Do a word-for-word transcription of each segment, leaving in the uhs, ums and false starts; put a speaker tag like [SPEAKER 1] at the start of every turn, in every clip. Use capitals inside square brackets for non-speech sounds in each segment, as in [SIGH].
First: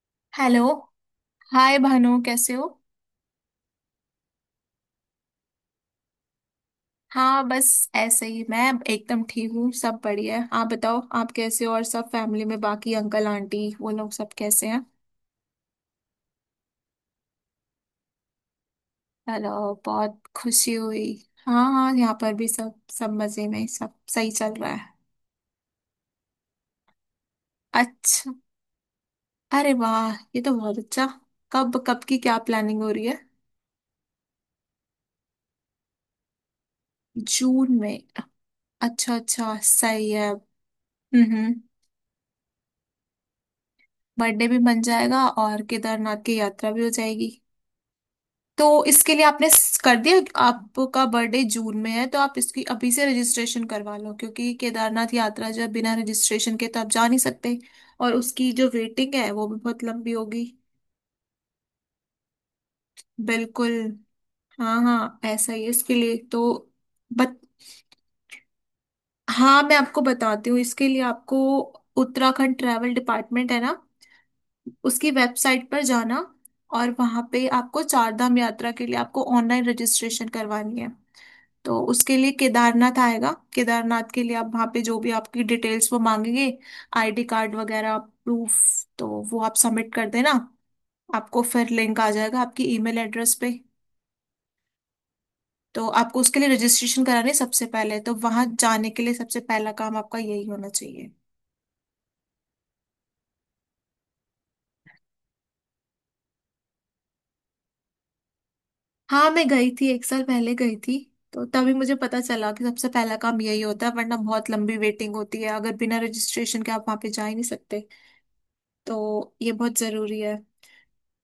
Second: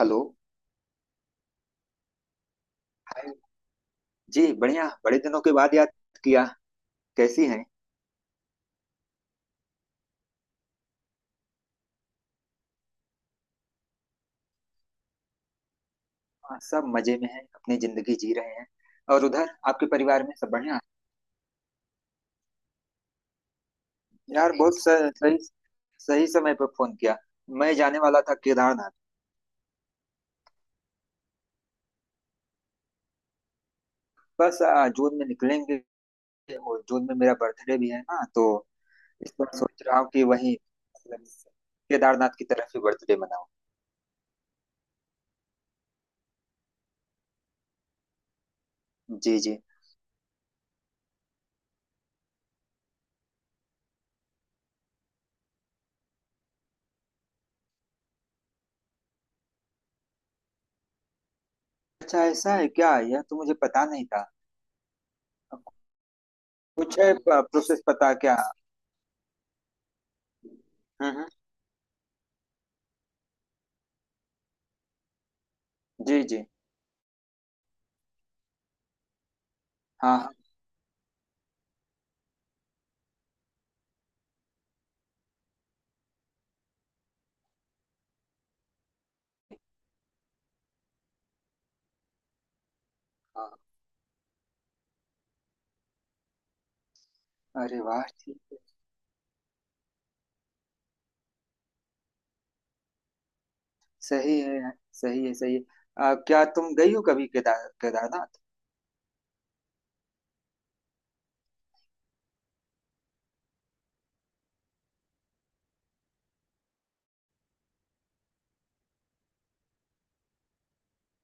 [SPEAKER 1] Hello.
[SPEAKER 2] Hello. Hi Bhanu, कैसे हो?
[SPEAKER 1] Hi. जी, बढ़िया। बड़े दिनों के बाद याद किया।
[SPEAKER 2] हाँ,
[SPEAKER 1] कैसी हैं?
[SPEAKER 2] बस ऐसे ही। मैं एकदम ठीक हूँ, सब बढ़िया है। आप बताओ, आप कैसे हो? और सब फैमिली में बाकी अंकल आंटी वो लोग सब कैसे हैं?
[SPEAKER 1] हाँ, सब मजे में हैं, अपनी जिंदगी जी रहे हैं। और उधर
[SPEAKER 2] हेलो,
[SPEAKER 1] आपके
[SPEAKER 2] बहुत
[SPEAKER 1] परिवार में सब
[SPEAKER 2] खुशी
[SPEAKER 1] बढ़िया?
[SPEAKER 2] हुई। हाँ हाँ, यहाँ पर भी सब सब मजे में, सब सही
[SPEAKER 1] यार,
[SPEAKER 2] चल रहा
[SPEAKER 1] बहुत
[SPEAKER 2] है।
[SPEAKER 1] स- सही सही समय पर फोन किया। मैं जाने वाला
[SPEAKER 2] अच्छा।
[SPEAKER 1] था केदारनाथ।
[SPEAKER 2] अरे वाह, ये तो बहुत अच्छा। कब कब की क्या प्लानिंग हो रही है?
[SPEAKER 1] बस आ, जून में निकलेंगे। और जून में मेरा
[SPEAKER 2] जून
[SPEAKER 1] बर्थडे भी है
[SPEAKER 2] में?
[SPEAKER 1] ना, तो
[SPEAKER 2] अच्छा
[SPEAKER 1] इस
[SPEAKER 2] अच्छा,
[SPEAKER 1] बार सोच रहा हूँ
[SPEAKER 2] सही
[SPEAKER 1] कि
[SPEAKER 2] है।
[SPEAKER 1] वहीं
[SPEAKER 2] हम्म
[SPEAKER 1] मतलब
[SPEAKER 2] हम्म।
[SPEAKER 1] केदारनाथ की तरफ ही बर्थडे मनाऊं।
[SPEAKER 2] बर्थडे भी बन जाएगा और केदारनाथ की यात्रा भी हो जाएगी। तो इसके लिए
[SPEAKER 1] जी
[SPEAKER 2] आपने
[SPEAKER 1] जी।
[SPEAKER 2] स- कर दिया? आपका बर्थडे जून में है तो आप इसकी अभी से रजिस्ट्रेशन करवा लो, क्योंकि केदारनाथ यात्रा जो है, बिना रजिस्ट्रेशन के तो आप जा नहीं सकते। और उसकी जो वेटिंग है वो भी बहुत लंबी होगी।
[SPEAKER 1] अच्छा, ऐसा है क्या? यह तो मुझे
[SPEAKER 2] बिल्कुल।
[SPEAKER 1] पता नहीं था।
[SPEAKER 2] हाँ हाँ, ऐसा ही है। इसके लिए तो
[SPEAKER 1] कुछ है
[SPEAKER 2] बत
[SPEAKER 1] प्रोसेस पता क्या?
[SPEAKER 2] हाँ, मैं आपको बताती हूँ। इसके लिए
[SPEAKER 1] हम्म हम्म,
[SPEAKER 2] आपको उत्तराखंड ट्रैवल डिपार्टमेंट है ना, उसकी वेबसाइट पर
[SPEAKER 1] जी
[SPEAKER 2] जाना।
[SPEAKER 1] जी।
[SPEAKER 2] और वहाँ पे आपको चारधाम यात्रा के लिए आपको ऑनलाइन
[SPEAKER 1] हाँ
[SPEAKER 2] रजिस्ट्रेशन
[SPEAKER 1] हाँ
[SPEAKER 2] करवानी है। तो उसके लिए केदारनाथ आएगा, केदारनाथ के लिए आप वहाँ पे जो भी आपकी डिटेल्स वो मांगेंगे, आईडी कार्ड वगैरह प्रूफ, तो वो आप सबमिट कर देना। आपको फिर लिंक आ जाएगा आपकी ईमेल एड्रेस
[SPEAKER 1] हाँ।
[SPEAKER 2] पे। तो आपको उसके लिए रजिस्ट्रेशन करानी है सबसे
[SPEAKER 1] अरे
[SPEAKER 2] पहले।
[SPEAKER 1] वाह,
[SPEAKER 2] तो
[SPEAKER 1] ठीक
[SPEAKER 2] वहाँ
[SPEAKER 1] है।
[SPEAKER 2] जाने के लिए सबसे पहला काम आपका यही होना चाहिए।
[SPEAKER 1] सही है यार, सही है सही है। आ, क्या तुम गई हो कभी केदार केदारनाथ?
[SPEAKER 2] हाँ, मैं गई थी, एक साल पहले गई थी। तो तभी मुझे पता चला कि सबसे पहला काम यही होता है, वरना बहुत लंबी वेटिंग होती है, अगर बिना रजिस्ट्रेशन के आप वहाँ पे जा ही नहीं सकते। तो ये बहुत जरूरी है।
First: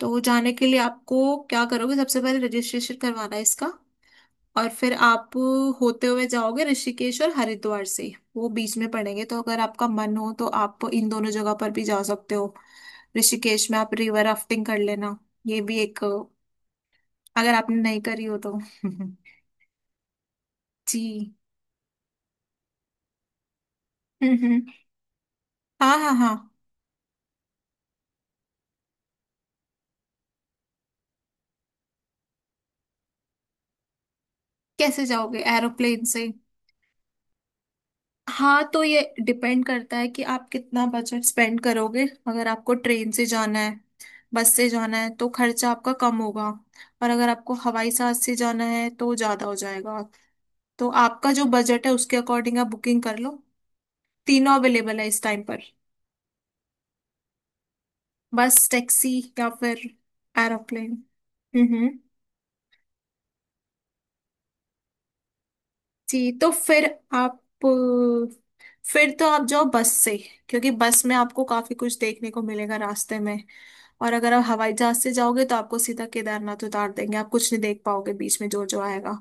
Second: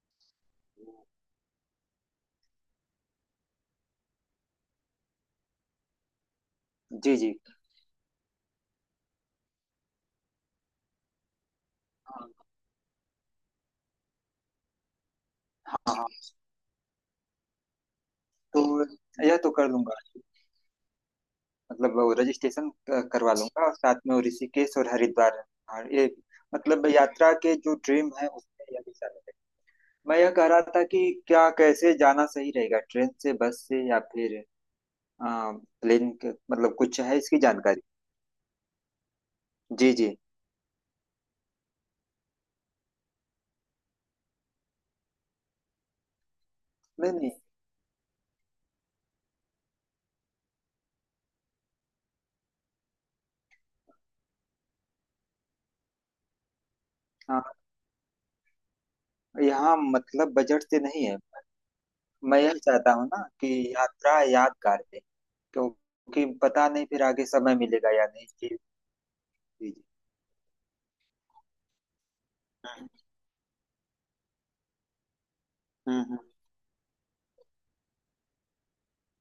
[SPEAKER 2] तो वो जाने के लिए आपको क्या करोगे, सबसे पहले रजिस्ट्रेशन करवाना है इसका। और फिर आप होते हुए जाओगे
[SPEAKER 1] जी
[SPEAKER 2] ऋषिकेश और
[SPEAKER 1] जी।
[SPEAKER 2] हरिद्वार से, वो बीच में पड़ेंगे, तो अगर आपका मन हो तो आप इन दोनों जगह पर भी जा
[SPEAKER 1] हाँ
[SPEAKER 2] सकते हो। ऋषिकेश में आप रिवर राफ्टिंग कर लेना, ये भी
[SPEAKER 1] हाँ
[SPEAKER 2] एक,
[SPEAKER 1] हाँ।
[SPEAKER 2] अगर आपने नहीं करी हो तो।
[SPEAKER 1] तो यह
[SPEAKER 2] [LAUGHS]
[SPEAKER 1] तो कर लूंगा।
[SPEAKER 2] जी।
[SPEAKER 1] मतलब वो रजिस्ट्रेशन क- करवा लूंगा, और साथ में वो
[SPEAKER 2] हम्म हम्म।
[SPEAKER 1] ऋषिकेश और हरिद्वार और
[SPEAKER 2] हाँ
[SPEAKER 1] ये।
[SPEAKER 2] हाँ हाँ।
[SPEAKER 1] मतलब यात्रा के जो ड्रीम है उसमें यह भी शामिल है। मैं यह कह रहा था कि क्या कैसे जाना सही रहेगा, ट्रेन से, बस से, या फिर
[SPEAKER 2] कैसे जाओगे,
[SPEAKER 1] आ,
[SPEAKER 2] एरोप्लेन
[SPEAKER 1] प्लेन
[SPEAKER 2] से?
[SPEAKER 1] के? मतलब कुछ है इसकी जानकारी?
[SPEAKER 2] हाँ, तो ये डिपेंड
[SPEAKER 1] जी
[SPEAKER 2] करता है
[SPEAKER 1] जी।
[SPEAKER 2] कि आप कितना बजट स्पेंड करोगे। अगर आपको ट्रेन से जाना है, बस से जाना है, तो खर्चा आपका कम होगा। और
[SPEAKER 1] नहीं
[SPEAKER 2] अगर
[SPEAKER 1] नहीं,
[SPEAKER 2] आपको हवाई जहाज से जाना है तो ज़्यादा हो जाएगा। तो आपका जो बजट है उसके अकॉर्डिंग आप बुकिंग कर लो। तीनों अवेलेबल है इस टाइम पर, बस, टैक्सी, या
[SPEAKER 1] यहाँ
[SPEAKER 2] फिर
[SPEAKER 1] मतलब बजट से
[SPEAKER 2] एरोप्लेन।
[SPEAKER 1] नहीं है।
[SPEAKER 2] हम्म हम्म।
[SPEAKER 1] मैं यह चाहता हूँ ना कि यात्रा यादगार रहे, क्योंकि
[SPEAKER 2] जी, तो
[SPEAKER 1] पता नहीं
[SPEAKER 2] फिर
[SPEAKER 1] फिर आगे
[SPEAKER 2] आप,
[SPEAKER 1] समय मिलेगा या नहीं जी।
[SPEAKER 2] फिर तो आप जाओ
[SPEAKER 1] जी जी।
[SPEAKER 2] बस से। क्योंकि बस में आपको काफी कुछ देखने को मिलेगा
[SPEAKER 1] हम्म
[SPEAKER 2] रास्ते में। और अगर आप हवाई जहाज से जाओगे तो आपको
[SPEAKER 1] हम्म,
[SPEAKER 2] सीधा
[SPEAKER 1] हम्म।
[SPEAKER 2] केदारनाथ उतार देंगे, आप कुछ नहीं देख पाओगे बीच में जो जो आएगा।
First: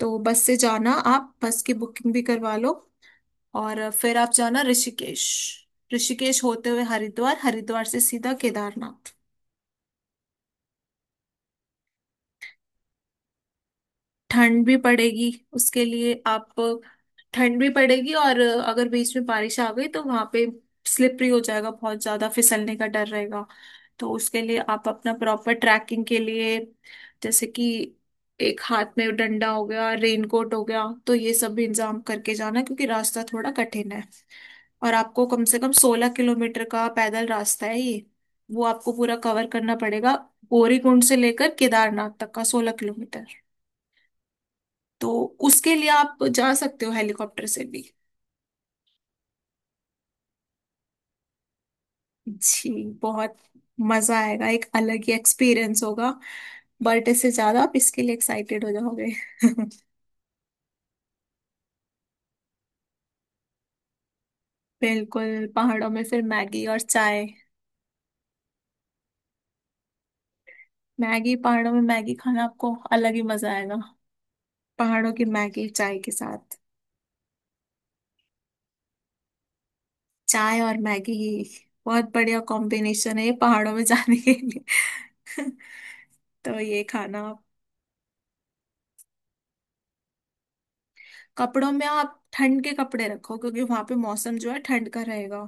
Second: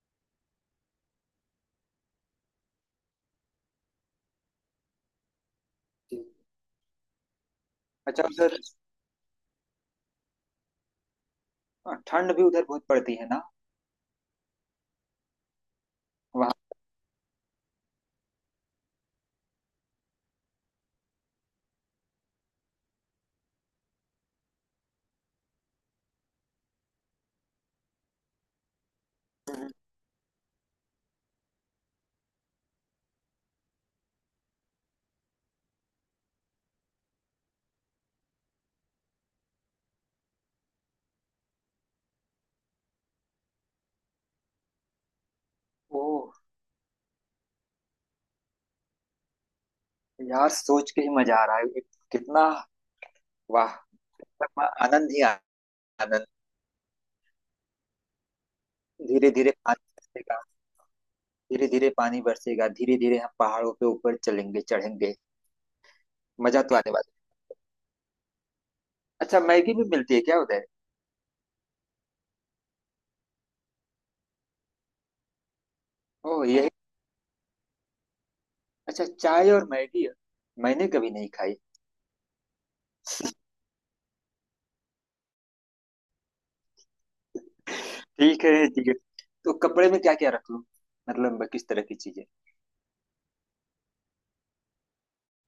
[SPEAKER 2] तो बस से जाना, आप बस की बुकिंग भी करवा लो। और फिर आप जाना ऋषिकेश,
[SPEAKER 1] जी।
[SPEAKER 2] ऋषिकेश होते हुए हरिद्वार, हरिद्वार से
[SPEAKER 1] अच्छा,
[SPEAKER 2] सीधा
[SPEAKER 1] उधर
[SPEAKER 2] केदारनाथ।
[SPEAKER 1] हाँ, ठंड भी उधर बहुत पड़ती है ना
[SPEAKER 2] ठंड भी पड़ेगी, उसके लिए आप,
[SPEAKER 1] वहाँ?
[SPEAKER 2] ठंड भी पड़ेगी, और अगर बीच में बारिश आ गई तो वहां पे स्लिपरी हो जाएगा, बहुत ज्यादा फिसलने का डर रहेगा। तो उसके लिए आप अपना प्रॉपर ट्रैकिंग के लिए, जैसे कि एक हाथ में डंडा हो
[SPEAKER 1] हम्म।
[SPEAKER 2] गया, रेनकोट हो गया, तो ये सब भी इंतजाम करके जाना, क्योंकि रास्ता थोड़ा कठिन है। और आपको कम से कम सोलह किलोमीटर का पैदल रास्ता है ये, वो आपको पूरा कवर करना पड़ेगा। गौरीकुंड से लेकर केदारनाथ तक का सोलह किलोमीटर। तो उसके लिए आप
[SPEAKER 1] ओह,
[SPEAKER 2] जा सकते हो हेलीकॉप्टर से भी।
[SPEAKER 1] यार सोच के ही मजा आ रहा है कितना,
[SPEAKER 2] जी बहुत।
[SPEAKER 1] वाह!
[SPEAKER 2] मजा आएगा,
[SPEAKER 1] मतलब
[SPEAKER 2] एक अलग
[SPEAKER 1] आनंद
[SPEAKER 2] ही
[SPEAKER 1] ही
[SPEAKER 2] एक्सपीरियंस होगा।
[SPEAKER 1] आनंद।
[SPEAKER 2] बट इससे ज्यादा आप इसके लिए एक्साइटेड हो जाओगे।
[SPEAKER 1] धीरे धीरे
[SPEAKER 2] [LAUGHS]
[SPEAKER 1] पानी बरसेगा। धीरे धीरे पानी बरसेगा, धीरे धीरे हम पहाड़ों के ऊपर चलेंगे, चढ़ेंगे।
[SPEAKER 2] बिल्कुल, पहाड़ों में फिर
[SPEAKER 1] मजा
[SPEAKER 2] मैगी
[SPEAKER 1] तो
[SPEAKER 2] और
[SPEAKER 1] आने वाला है।
[SPEAKER 2] चाय।
[SPEAKER 1] अच्छा, मैगी भी मिलती है क्या उधर?
[SPEAKER 2] मैगी, पहाड़ों में मैगी खाना, आपको अलग ही मजा आएगा। पहाड़ों की मैगी चाय के
[SPEAKER 1] ओह,
[SPEAKER 2] साथ।
[SPEAKER 1] यही अच्छा, चाय और मैगी।
[SPEAKER 2] चाय और
[SPEAKER 1] मैंने कभी
[SPEAKER 2] मैगी
[SPEAKER 1] नहीं
[SPEAKER 2] ही
[SPEAKER 1] खाई।
[SPEAKER 2] बहुत बढ़िया कॉम्बिनेशन है ये पहाड़ों में जाने के लिए। [LAUGHS] तो ये खाना आप।
[SPEAKER 1] ठीक है ठीक है। तो कपड़े में क्या क्या रख लूं, मतलब किस
[SPEAKER 2] कपड़ों
[SPEAKER 1] तरह
[SPEAKER 2] में
[SPEAKER 1] की
[SPEAKER 2] आप
[SPEAKER 1] चीजें?
[SPEAKER 2] ठंड के कपड़े रखो, क्योंकि वहां पे मौसम जो है ठंड का रहेगा,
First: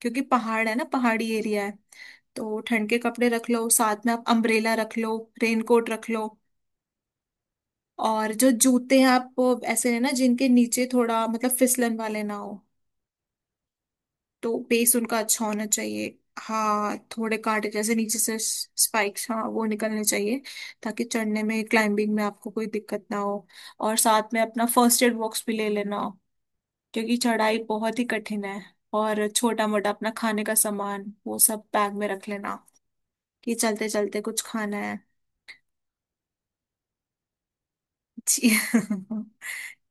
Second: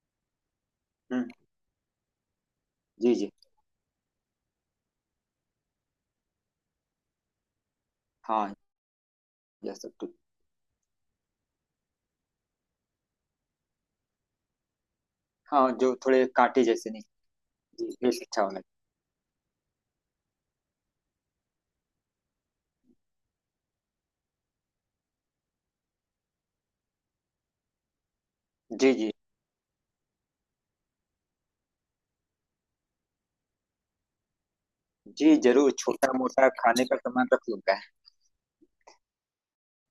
[SPEAKER 2] क्योंकि पहाड़ है ना,
[SPEAKER 1] हम्म।
[SPEAKER 2] पहाड़ी एरिया है। तो ठंड के
[SPEAKER 1] जी
[SPEAKER 2] कपड़े
[SPEAKER 1] जी।
[SPEAKER 2] रख लो, साथ में आप अम्ब्रेला रख लो, रेनकोट रख लो। और जो
[SPEAKER 1] हाँ,
[SPEAKER 2] जूते हैं आप वो
[SPEAKER 1] यह सब
[SPEAKER 2] ऐसे है ना,
[SPEAKER 1] तो।
[SPEAKER 2] जिनके नीचे थोड़ा, मतलब, फिसलन वाले ना हो। तो बेस उनका अच्छा होना
[SPEAKER 1] हाँ, जो
[SPEAKER 2] चाहिए,
[SPEAKER 1] थोड़े कांटे जैसे
[SPEAKER 2] हाँ,
[SPEAKER 1] नहीं।
[SPEAKER 2] थोड़े कांटे
[SPEAKER 1] जी,
[SPEAKER 2] जैसे
[SPEAKER 1] ये
[SPEAKER 2] नीचे से,
[SPEAKER 1] अच्छा वाला।
[SPEAKER 2] स्पाइक्स, हाँ, वो निकलने चाहिए, ताकि चढ़ने में, क्लाइंबिंग में, आपको कोई दिक्कत ना हो। और साथ में अपना फर्स्ट एड बॉक्स भी ले लेना, क्योंकि चढ़ाई बहुत ही कठिन है।
[SPEAKER 1] जी जी।
[SPEAKER 2] और छोटा मोटा अपना खाने का सामान वो सब बैग में रख लेना, कि चलते चलते कुछ खाना है।
[SPEAKER 1] जी, जरूर छोटा मोटा खाने का सामान रख लूंगा।
[SPEAKER 2] जी। [LAUGHS]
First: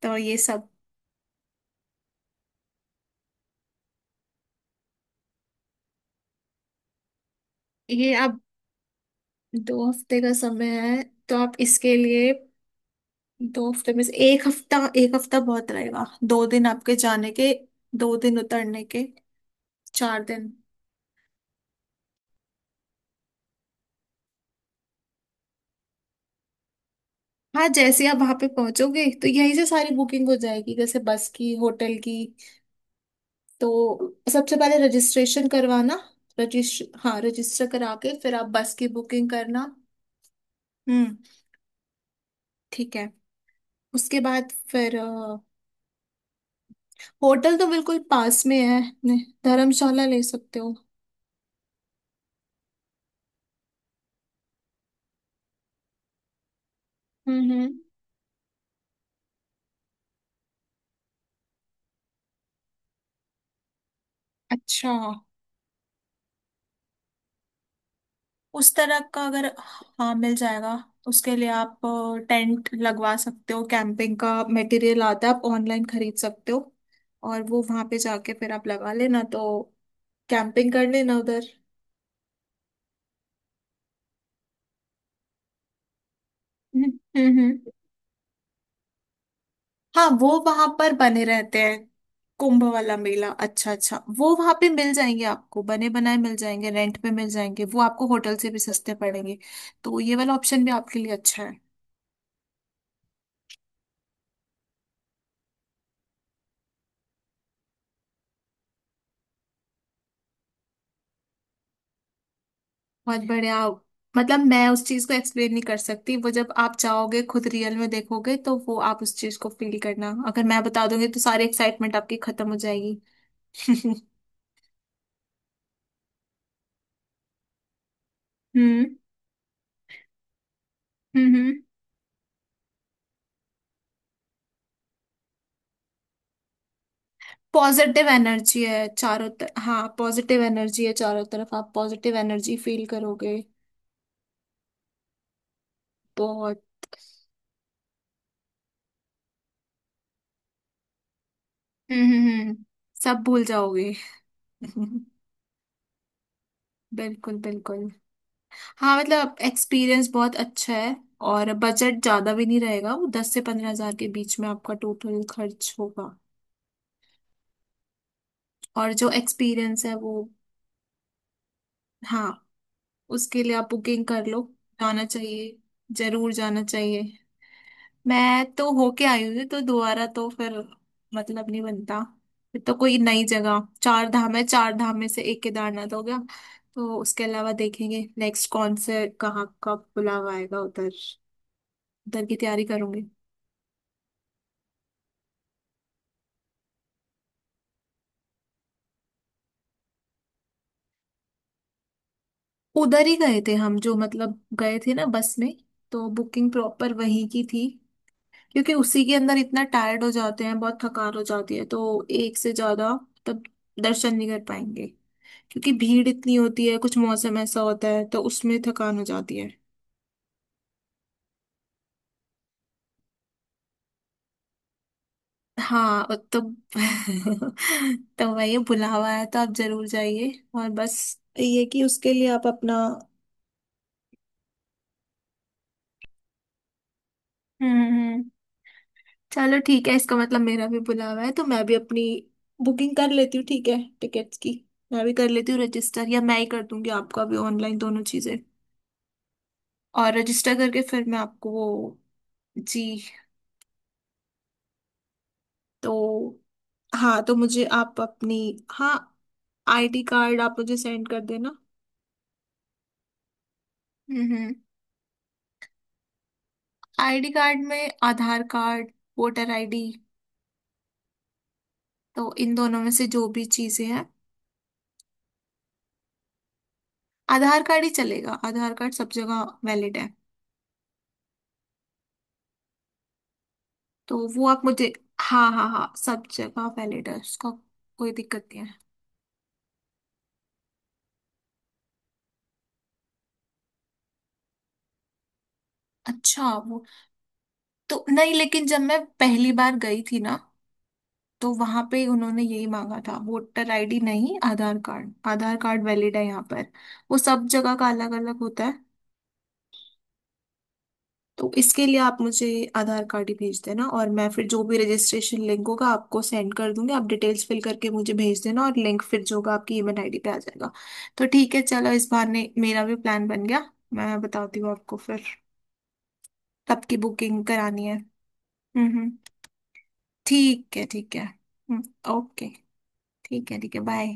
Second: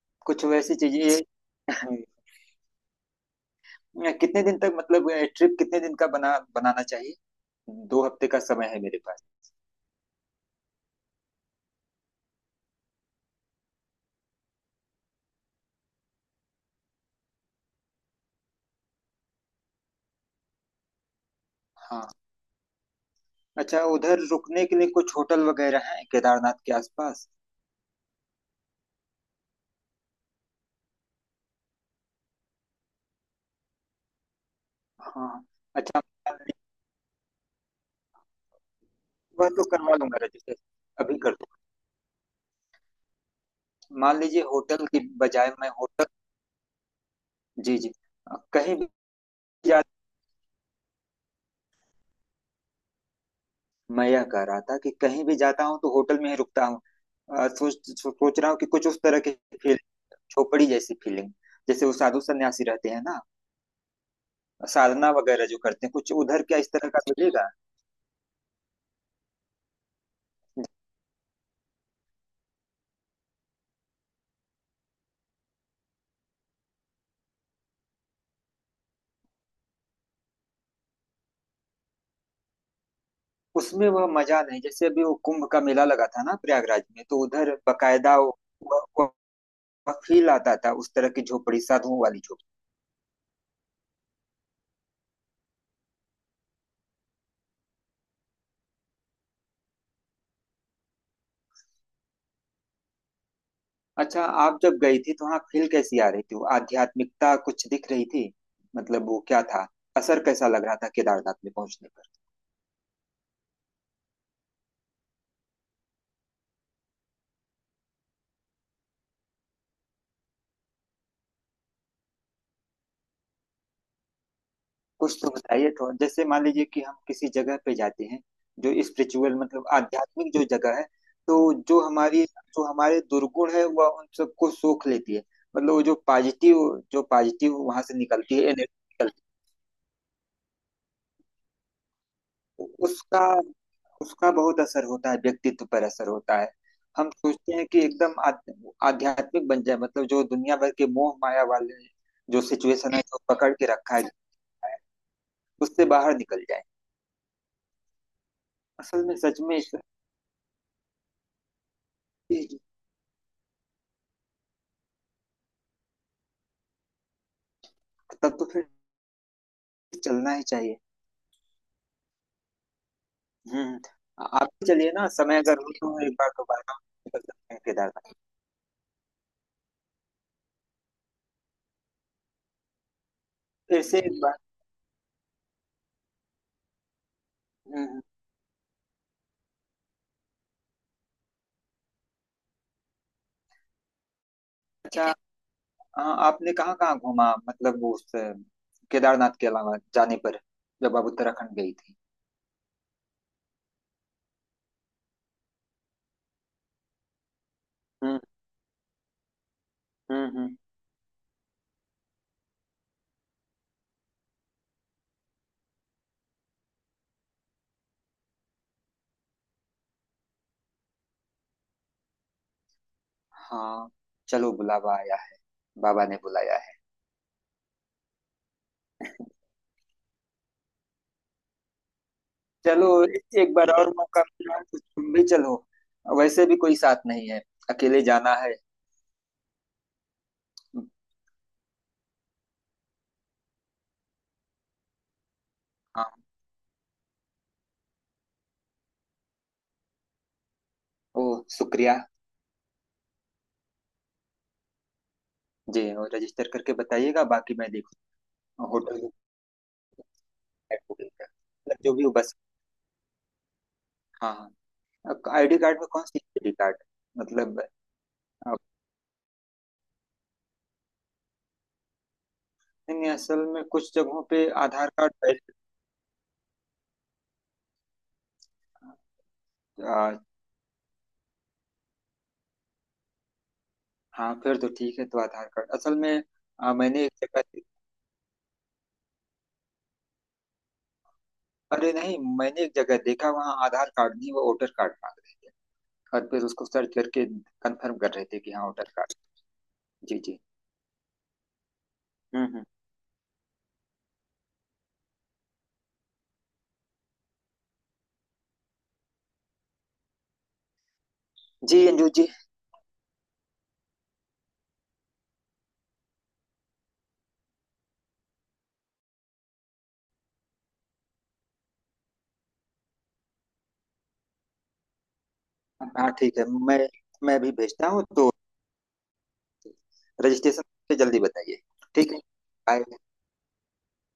[SPEAKER 2] तो ये
[SPEAKER 1] कुछ
[SPEAKER 2] सब।
[SPEAKER 1] वैसी चीजें। [LAUGHS] कितने दिन तक मतलब ट्रिप कितने दिन का बना बनाना चाहिए? दो
[SPEAKER 2] ये
[SPEAKER 1] हफ्ते का
[SPEAKER 2] आप,
[SPEAKER 1] समय है मेरे पास।
[SPEAKER 2] दो हफ्ते का समय है, तो आप इसके लिए दो हफ्ते में से एक हफ्ता, एक हफ्ता बहुत रहेगा। दो दिन आपके जाने के, दो दिन उतरने के, चार दिन।
[SPEAKER 1] हाँ। अच्छा, उधर रुकने के लिए कुछ होटल वगैरह हैं केदारनाथ के आसपास?
[SPEAKER 2] हाँ, जैसे ही आप वहां पे पहुंचोगे तो यहीं से सारी बुकिंग हो जाएगी, जैसे बस की, होटल की। तो सबसे पहले
[SPEAKER 1] हाँ।
[SPEAKER 2] रजिस्ट्रेशन करवाना।
[SPEAKER 1] अच्छा,
[SPEAKER 2] रजिस्ट्र हाँ, रजिस्टर करा के फिर आप बस की बुकिंग
[SPEAKER 1] वह
[SPEAKER 2] करना।
[SPEAKER 1] तो करवा लूंगा रजिस्टर।
[SPEAKER 2] हम्म।
[SPEAKER 1] अभी कर दूंगा।
[SPEAKER 2] ठीक है।
[SPEAKER 1] मान
[SPEAKER 2] उसके
[SPEAKER 1] लीजिए
[SPEAKER 2] बाद
[SPEAKER 1] होटल
[SPEAKER 2] फिर
[SPEAKER 1] की बजाय मैं होटल।
[SPEAKER 2] होटल, तो
[SPEAKER 1] जी जी।
[SPEAKER 2] बिल्कुल
[SPEAKER 1] अ,
[SPEAKER 2] पास में
[SPEAKER 1] कहीं
[SPEAKER 2] है
[SPEAKER 1] भी
[SPEAKER 2] नहीं,
[SPEAKER 1] जा।
[SPEAKER 2] धर्मशाला ले सकते हो।
[SPEAKER 1] मैं यह कह रहा था कि कहीं भी जाता हूँ तो होटल में ही रुकता हूँ। अ,
[SPEAKER 2] हम्म हम्म।
[SPEAKER 1] सोच सोच रहा हूँ कि कुछ उस तरह की फील, झोपड़ी जैसी फीलिंग, जैसे वो साधु सन्यासी रहते हैं ना,
[SPEAKER 2] अच्छा,
[SPEAKER 1] साधना वगैरह जो करते हैं, कुछ उधर क्या इस तरह का मिलेगा?
[SPEAKER 2] उस तरह का अगर, हाँ, मिल जाएगा। उसके लिए आप टेंट लगवा सकते हो, कैंपिंग का मटेरियल आता है, आप ऑनलाइन खरीद सकते हो। और वो वहां पे जाके फिर आप लगा लेना, तो कैंपिंग कर लेना उधर।
[SPEAKER 1] उसमें वह मजा नहीं, जैसे अभी वो कुंभ का मेला लगा था ना प्रयागराज
[SPEAKER 2] हम्म
[SPEAKER 1] में, तो
[SPEAKER 2] हम्म।
[SPEAKER 1] उधर बकायदा वो, वह
[SPEAKER 2] हाँ, वो
[SPEAKER 1] फील आता
[SPEAKER 2] वहां
[SPEAKER 1] था,
[SPEAKER 2] पर
[SPEAKER 1] उस तरह की
[SPEAKER 2] बने
[SPEAKER 1] झोपड़ी,
[SPEAKER 2] रहते हैं।
[SPEAKER 1] साधुओं वाली झोपड़ी।
[SPEAKER 2] कुंभ वाला मेला, अच्छा अच्छा, वो वहां पे मिल जाएंगे आपको, बने बनाए मिल जाएंगे, रेंट पे मिल जाएंगे, वो आपको होटल से भी सस्ते पड़ेंगे। तो ये वाला ऑप्शन भी आपके लिए अच्छा है।
[SPEAKER 1] अच्छा, आप जब गई थी तो वहां फील कैसी आ रही थी? वो आध्यात्मिकता कुछ दिख रही थी? मतलब वो क्या था? असर कैसा लग रहा था केदारनाथ में पहुंचने पर?
[SPEAKER 2] बहुत बढ़िया। मतलब, मैं उस चीज को एक्सप्लेन नहीं कर सकती, वो जब आप जाओगे खुद रियल में देखोगे, तो वो आप उस चीज को फील करना। अगर मैं बता दूंगी तो सारी एक्साइटमेंट आपकी खत्म हो जाएगी। [LAUGHS]
[SPEAKER 1] कुछ तो बताइए थोड़ा। जैसे मान लीजिए कि हम किसी जगह पे जाते हैं जो
[SPEAKER 2] हम्म
[SPEAKER 1] स्पिरिचुअल, मतलब आध्यात्मिक जो जगह है, तो
[SPEAKER 2] हम्म।
[SPEAKER 1] जो हमारी जो हमारे दुर्गुण है वह उन सबको सोख लेती है। मतलब वो जो पॉजिटिव जो पॉजिटिव वहां से
[SPEAKER 2] पॉजिटिव
[SPEAKER 1] निकलती है
[SPEAKER 2] एनर्जी है
[SPEAKER 1] एनर्जी,
[SPEAKER 2] चारों तरफ, हाँ, पॉजिटिव एनर्जी है चारों तरफ, आप पॉजिटिव एनर्जी फील
[SPEAKER 1] उसका
[SPEAKER 2] करोगे।
[SPEAKER 1] उसका बहुत असर होता है, व्यक्तित्व पर असर होता है।
[SPEAKER 2] बहुत।
[SPEAKER 1] हम सोचते हैं कि एकदम आध्य- आध्यात्मिक बन जाए, मतलब जो दुनिया भर के मोह माया वाले
[SPEAKER 2] हम्म हम्म
[SPEAKER 1] जो
[SPEAKER 2] हम्म।
[SPEAKER 1] सिचुएशन है, जो
[SPEAKER 2] सब भूल
[SPEAKER 1] पकड़ के
[SPEAKER 2] जाओगे।
[SPEAKER 1] रखा गया है,
[SPEAKER 2] [LAUGHS]
[SPEAKER 1] उससे बाहर निकल जाए।
[SPEAKER 2] बिल्कुल बिल्कुल। हाँ,
[SPEAKER 1] असल में
[SPEAKER 2] मतलब
[SPEAKER 1] सच में इस
[SPEAKER 2] एक्सपीरियंस बहुत अच्छा है। और बजट ज्यादा भी
[SPEAKER 1] इस-
[SPEAKER 2] नहीं रहेगा, वो दस से पंद्रह हजार के बीच में आपका टोटल खर्च होगा।
[SPEAKER 1] तब तो फिर
[SPEAKER 2] और जो एक्सपीरियंस है वो,
[SPEAKER 1] चलना ही चाहिए।
[SPEAKER 2] हाँ, उसके लिए आप
[SPEAKER 1] हम्म।
[SPEAKER 2] बुकिंग कर लो।
[SPEAKER 1] आप भी चलिए
[SPEAKER 2] जाना
[SPEAKER 1] ना, समय
[SPEAKER 2] चाहिए,
[SPEAKER 1] अगर हो तो एक बार
[SPEAKER 2] जरूर जाना
[SPEAKER 1] दोबारा
[SPEAKER 2] चाहिए।
[SPEAKER 1] निकल सकते हैं केदारनाथ,
[SPEAKER 2] मैं तो होके आई हूँ, तो दोबारा तो फिर, मतलब, नहीं बनता। फिर तो कोई नई जगह,
[SPEAKER 1] फिर से
[SPEAKER 2] चार
[SPEAKER 1] एक बार।
[SPEAKER 2] धाम है, चार धाम में से एक केदारनाथ हो गया। तो उसके अलावा
[SPEAKER 1] हम्म।
[SPEAKER 2] देखेंगे नेक्स्ट कौन से, कहाँ कब बुलावा आएगा उधर, उधर की तैयारी करूंगी।
[SPEAKER 1] अच्छा, आ, आपने कहाँ कहाँ घूमा, मतलब उस अ, केदारनाथ के अलावा जाने पर, जब आप उत्तराखंड गई थी?
[SPEAKER 2] उधर ही गए थे हम, जो, मतलब, गए थे ना बस में, तो बुकिंग प्रॉपर वहीं की थी।
[SPEAKER 1] हम्म
[SPEAKER 2] क्योंकि उसी के अंदर इतना टायर्ड हो
[SPEAKER 1] हम्म
[SPEAKER 2] जाते
[SPEAKER 1] हम्म।
[SPEAKER 2] हैं, बहुत थकान हो जाती है, तो एक से ज्यादा, तब दर्शन नहीं कर पाएंगे, क्योंकि भीड़ इतनी होती है, कुछ मौसम ऐसा होता है तो उसमें थकान हो जाती है।
[SPEAKER 1] हाँ, चलो बुलावा आया है।
[SPEAKER 2] हाँ,
[SPEAKER 1] बाबा
[SPEAKER 2] और
[SPEAKER 1] ने
[SPEAKER 2] तो
[SPEAKER 1] बुलाया है।
[SPEAKER 2] [LAUGHS] तो भाई ये [LAUGHS] बुलावा है तो आप जरूर जाइए। और बस, ये कि उसके लिए आप अपना,
[SPEAKER 1] चलो, एक बार और मौका मिला तो तुम भी चलो, वैसे भी कोई साथ नहीं है,
[SPEAKER 2] हम्म
[SPEAKER 1] अकेले
[SPEAKER 2] हम्म,
[SPEAKER 1] जाना है।
[SPEAKER 2] चलो ठीक है, इसका मतलब मेरा भी बुलावा है। तो मैं भी अपनी बुकिंग कर लेती हूँ, ठीक है, टिकट्स की। मैं भी कर लेती हूँ रजिस्टर,
[SPEAKER 1] हाँ।
[SPEAKER 2] या मैं ही कर दूंगी आपका भी ऑनलाइन, दोनों चीजें। और रजिस्टर करके फिर मैं
[SPEAKER 1] ओ,
[SPEAKER 2] आपको
[SPEAKER 1] शुक्रिया।
[SPEAKER 2] वो, जी,
[SPEAKER 1] जी,
[SPEAKER 2] तो
[SPEAKER 1] और रजिस्टर करके
[SPEAKER 2] हाँ,
[SPEAKER 1] बताइएगा,
[SPEAKER 2] तो
[SPEAKER 1] बाकी
[SPEAKER 2] मुझे
[SPEAKER 1] मैं
[SPEAKER 2] आप
[SPEAKER 1] देखूँ।
[SPEAKER 2] अपनी, हाँ,
[SPEAKER 1] होटल
[SPEAKER 2] आईडी कार्ड आप मुझे सेंड
[SPEAKER 1] बुकिंग
[SPEAKER 2] कर
[SPEAKER 1] का
[SPEAKER 2] देना।
[SPEAKER 1] मतलब जो भी हो बस। हाँ।
[SPEAKER 2] हम्म।
[SPEAKER 1] हाँ, आईडी कार्ड में कौन सी आईडी कार्ड
[SPEAKER 2] आईडी
[SPEAKER 1] मतलब?
[SPEAKER 2] कार्ड में आधार कार्ड, वोटर आईडी, तो इन दोनों में से
[SPEAKER 1] नहीं,
[SPEAKER 2] जो भी
[SPEAKER 1] असल में
[SPEAKER 2] चीजें
[SPEAKER 1] कुछ
[SPEAKER 2] हैं,
[SPEAKER 1] जगहों पे आधार कार्ड पहले।
[SPEAKER 2] आधार कार्ड ही चलेगा, आधार कार्ड सब जगह वैलिड है।
[SPEAKER 1] आ,
[SPEAKER 2] तो
[SPEAKER 1] हाँ,
[SPEAKER 2] वो
[SPEAKER 1] फिर
[SPEAKER 2] आप
[SPEAKER 1] तो
[SPEAKER 2] मुझे,
[SPEAKER 1] ठीक है, तो आधार
[SPEAKER 2] हाँ हाँ
[SPEAKER 1] कार्ड
[SPEAKER 2] हाँ,
[SPEAKER 1] असल
[SPEAKER 2] सब
[SPEAKER 1] में।
[SPEAKER 2] जगह
[SPEAKER 1] आ, मैंने
[SPEAKER 2] वैलिड
[SPEAKER 1] एक
[SPEAKER 2] है
[SPEAKER 1] जगह
[SPEAKER 2] उसका,
[SPEAKER 1] दे-
[SPEAKER 2] कोई दिक्कत नहीं है।
[SPEAKER 1] अरे नहीं, मैंने एक जगह देखा वहाँ आधार कार्ड नहीं, वो वोटर कार्ड मांग रहे थे, और फिर
[SPEAKER 2] अच्छा
[SPEAKER 1] उसको
[SPEAKER 2] वो,
[SPEAKER 1] सर्च करके कंफर्म
[SPEAKER 2] तो
[SPEAKER 1] कर रहे
[SPEAKER 2] नहीं,
[SPEAKER 1] थे कि हाँ
[SPEAKER 2] लेकिन जब
[SPEAKER 1] वोटर
[SPEAKER 2] मैं
[SPEAKER 1] कार्ड।
[SPEAKER 2] पहली बार गई
[SPEAKER 1] जी
[SPEAKER 2] थी ना,
[SPEAKER 1] जी।
[SPEAKER 2] तो वहां पे उन्होंने
[SPEAKER 1] हम्म हम्म।
[SPEAKER 2] यही मांगा था, वोटर आईडी नहीं, Aadhaar card, Aadhaar card valid है यहाँ पर। वो सब जगह का अलग अलग होता है। तो
[SPEAKER 1] जी
[SPEAKER 2] इसके लिए
[SPEAKER 1] अंजू
[SPEAKER 2] आप
[SPEAKER 1] जी।
[SPEAKER 2] मुझे आधार कार्ड ही भेज देना, और मैं फिर जो भी रजिस्ट्रेशन लिंक होगा आपको सेंड कर दूंगी, आप डिटेल्स फिल करके मुझे भेज देना, और लिंक फिर जो होगा आपकी ईमेल आईडी पे आ जाएगा। तो ठीक है, चलो, इस बहाने मेरा भी प्लान बन गया। मैं बताती हूँ आपको फिर,
[SPEAKER 1] हाँ ठीक है। मैं
[SPEAKER 2] कब की
[SPEAKER 1] मैं
[SPEAKER 2] बुकिंग
[SPEAKER 1] भी
[SPEAKER 2] करानी
[SPEAKER 1] भेजता
[SPEAKER 2] है।
[SPEAKER 1] हूँ, तो
[SPEAKER 2] हम्म हम्म।
[SPEAKER 1] रजिस्ट्रेशन
[SPEAKER 2] ठीक है
[SPEAKER 1] पे
[SPEAKER 2] ठीक
[SPEAKER 1] जल्दी
[SPEAKER 2] है,
[SPEAKER 1] बताइए।
[SPEAKER 2] हम्म।
[SPEAKER 1] ठीक है।
[SPEAKER 2] ओके।
[SPEAKER 1] बाय।
[SPEAKER 2] ठीक है ठीक है, बाय।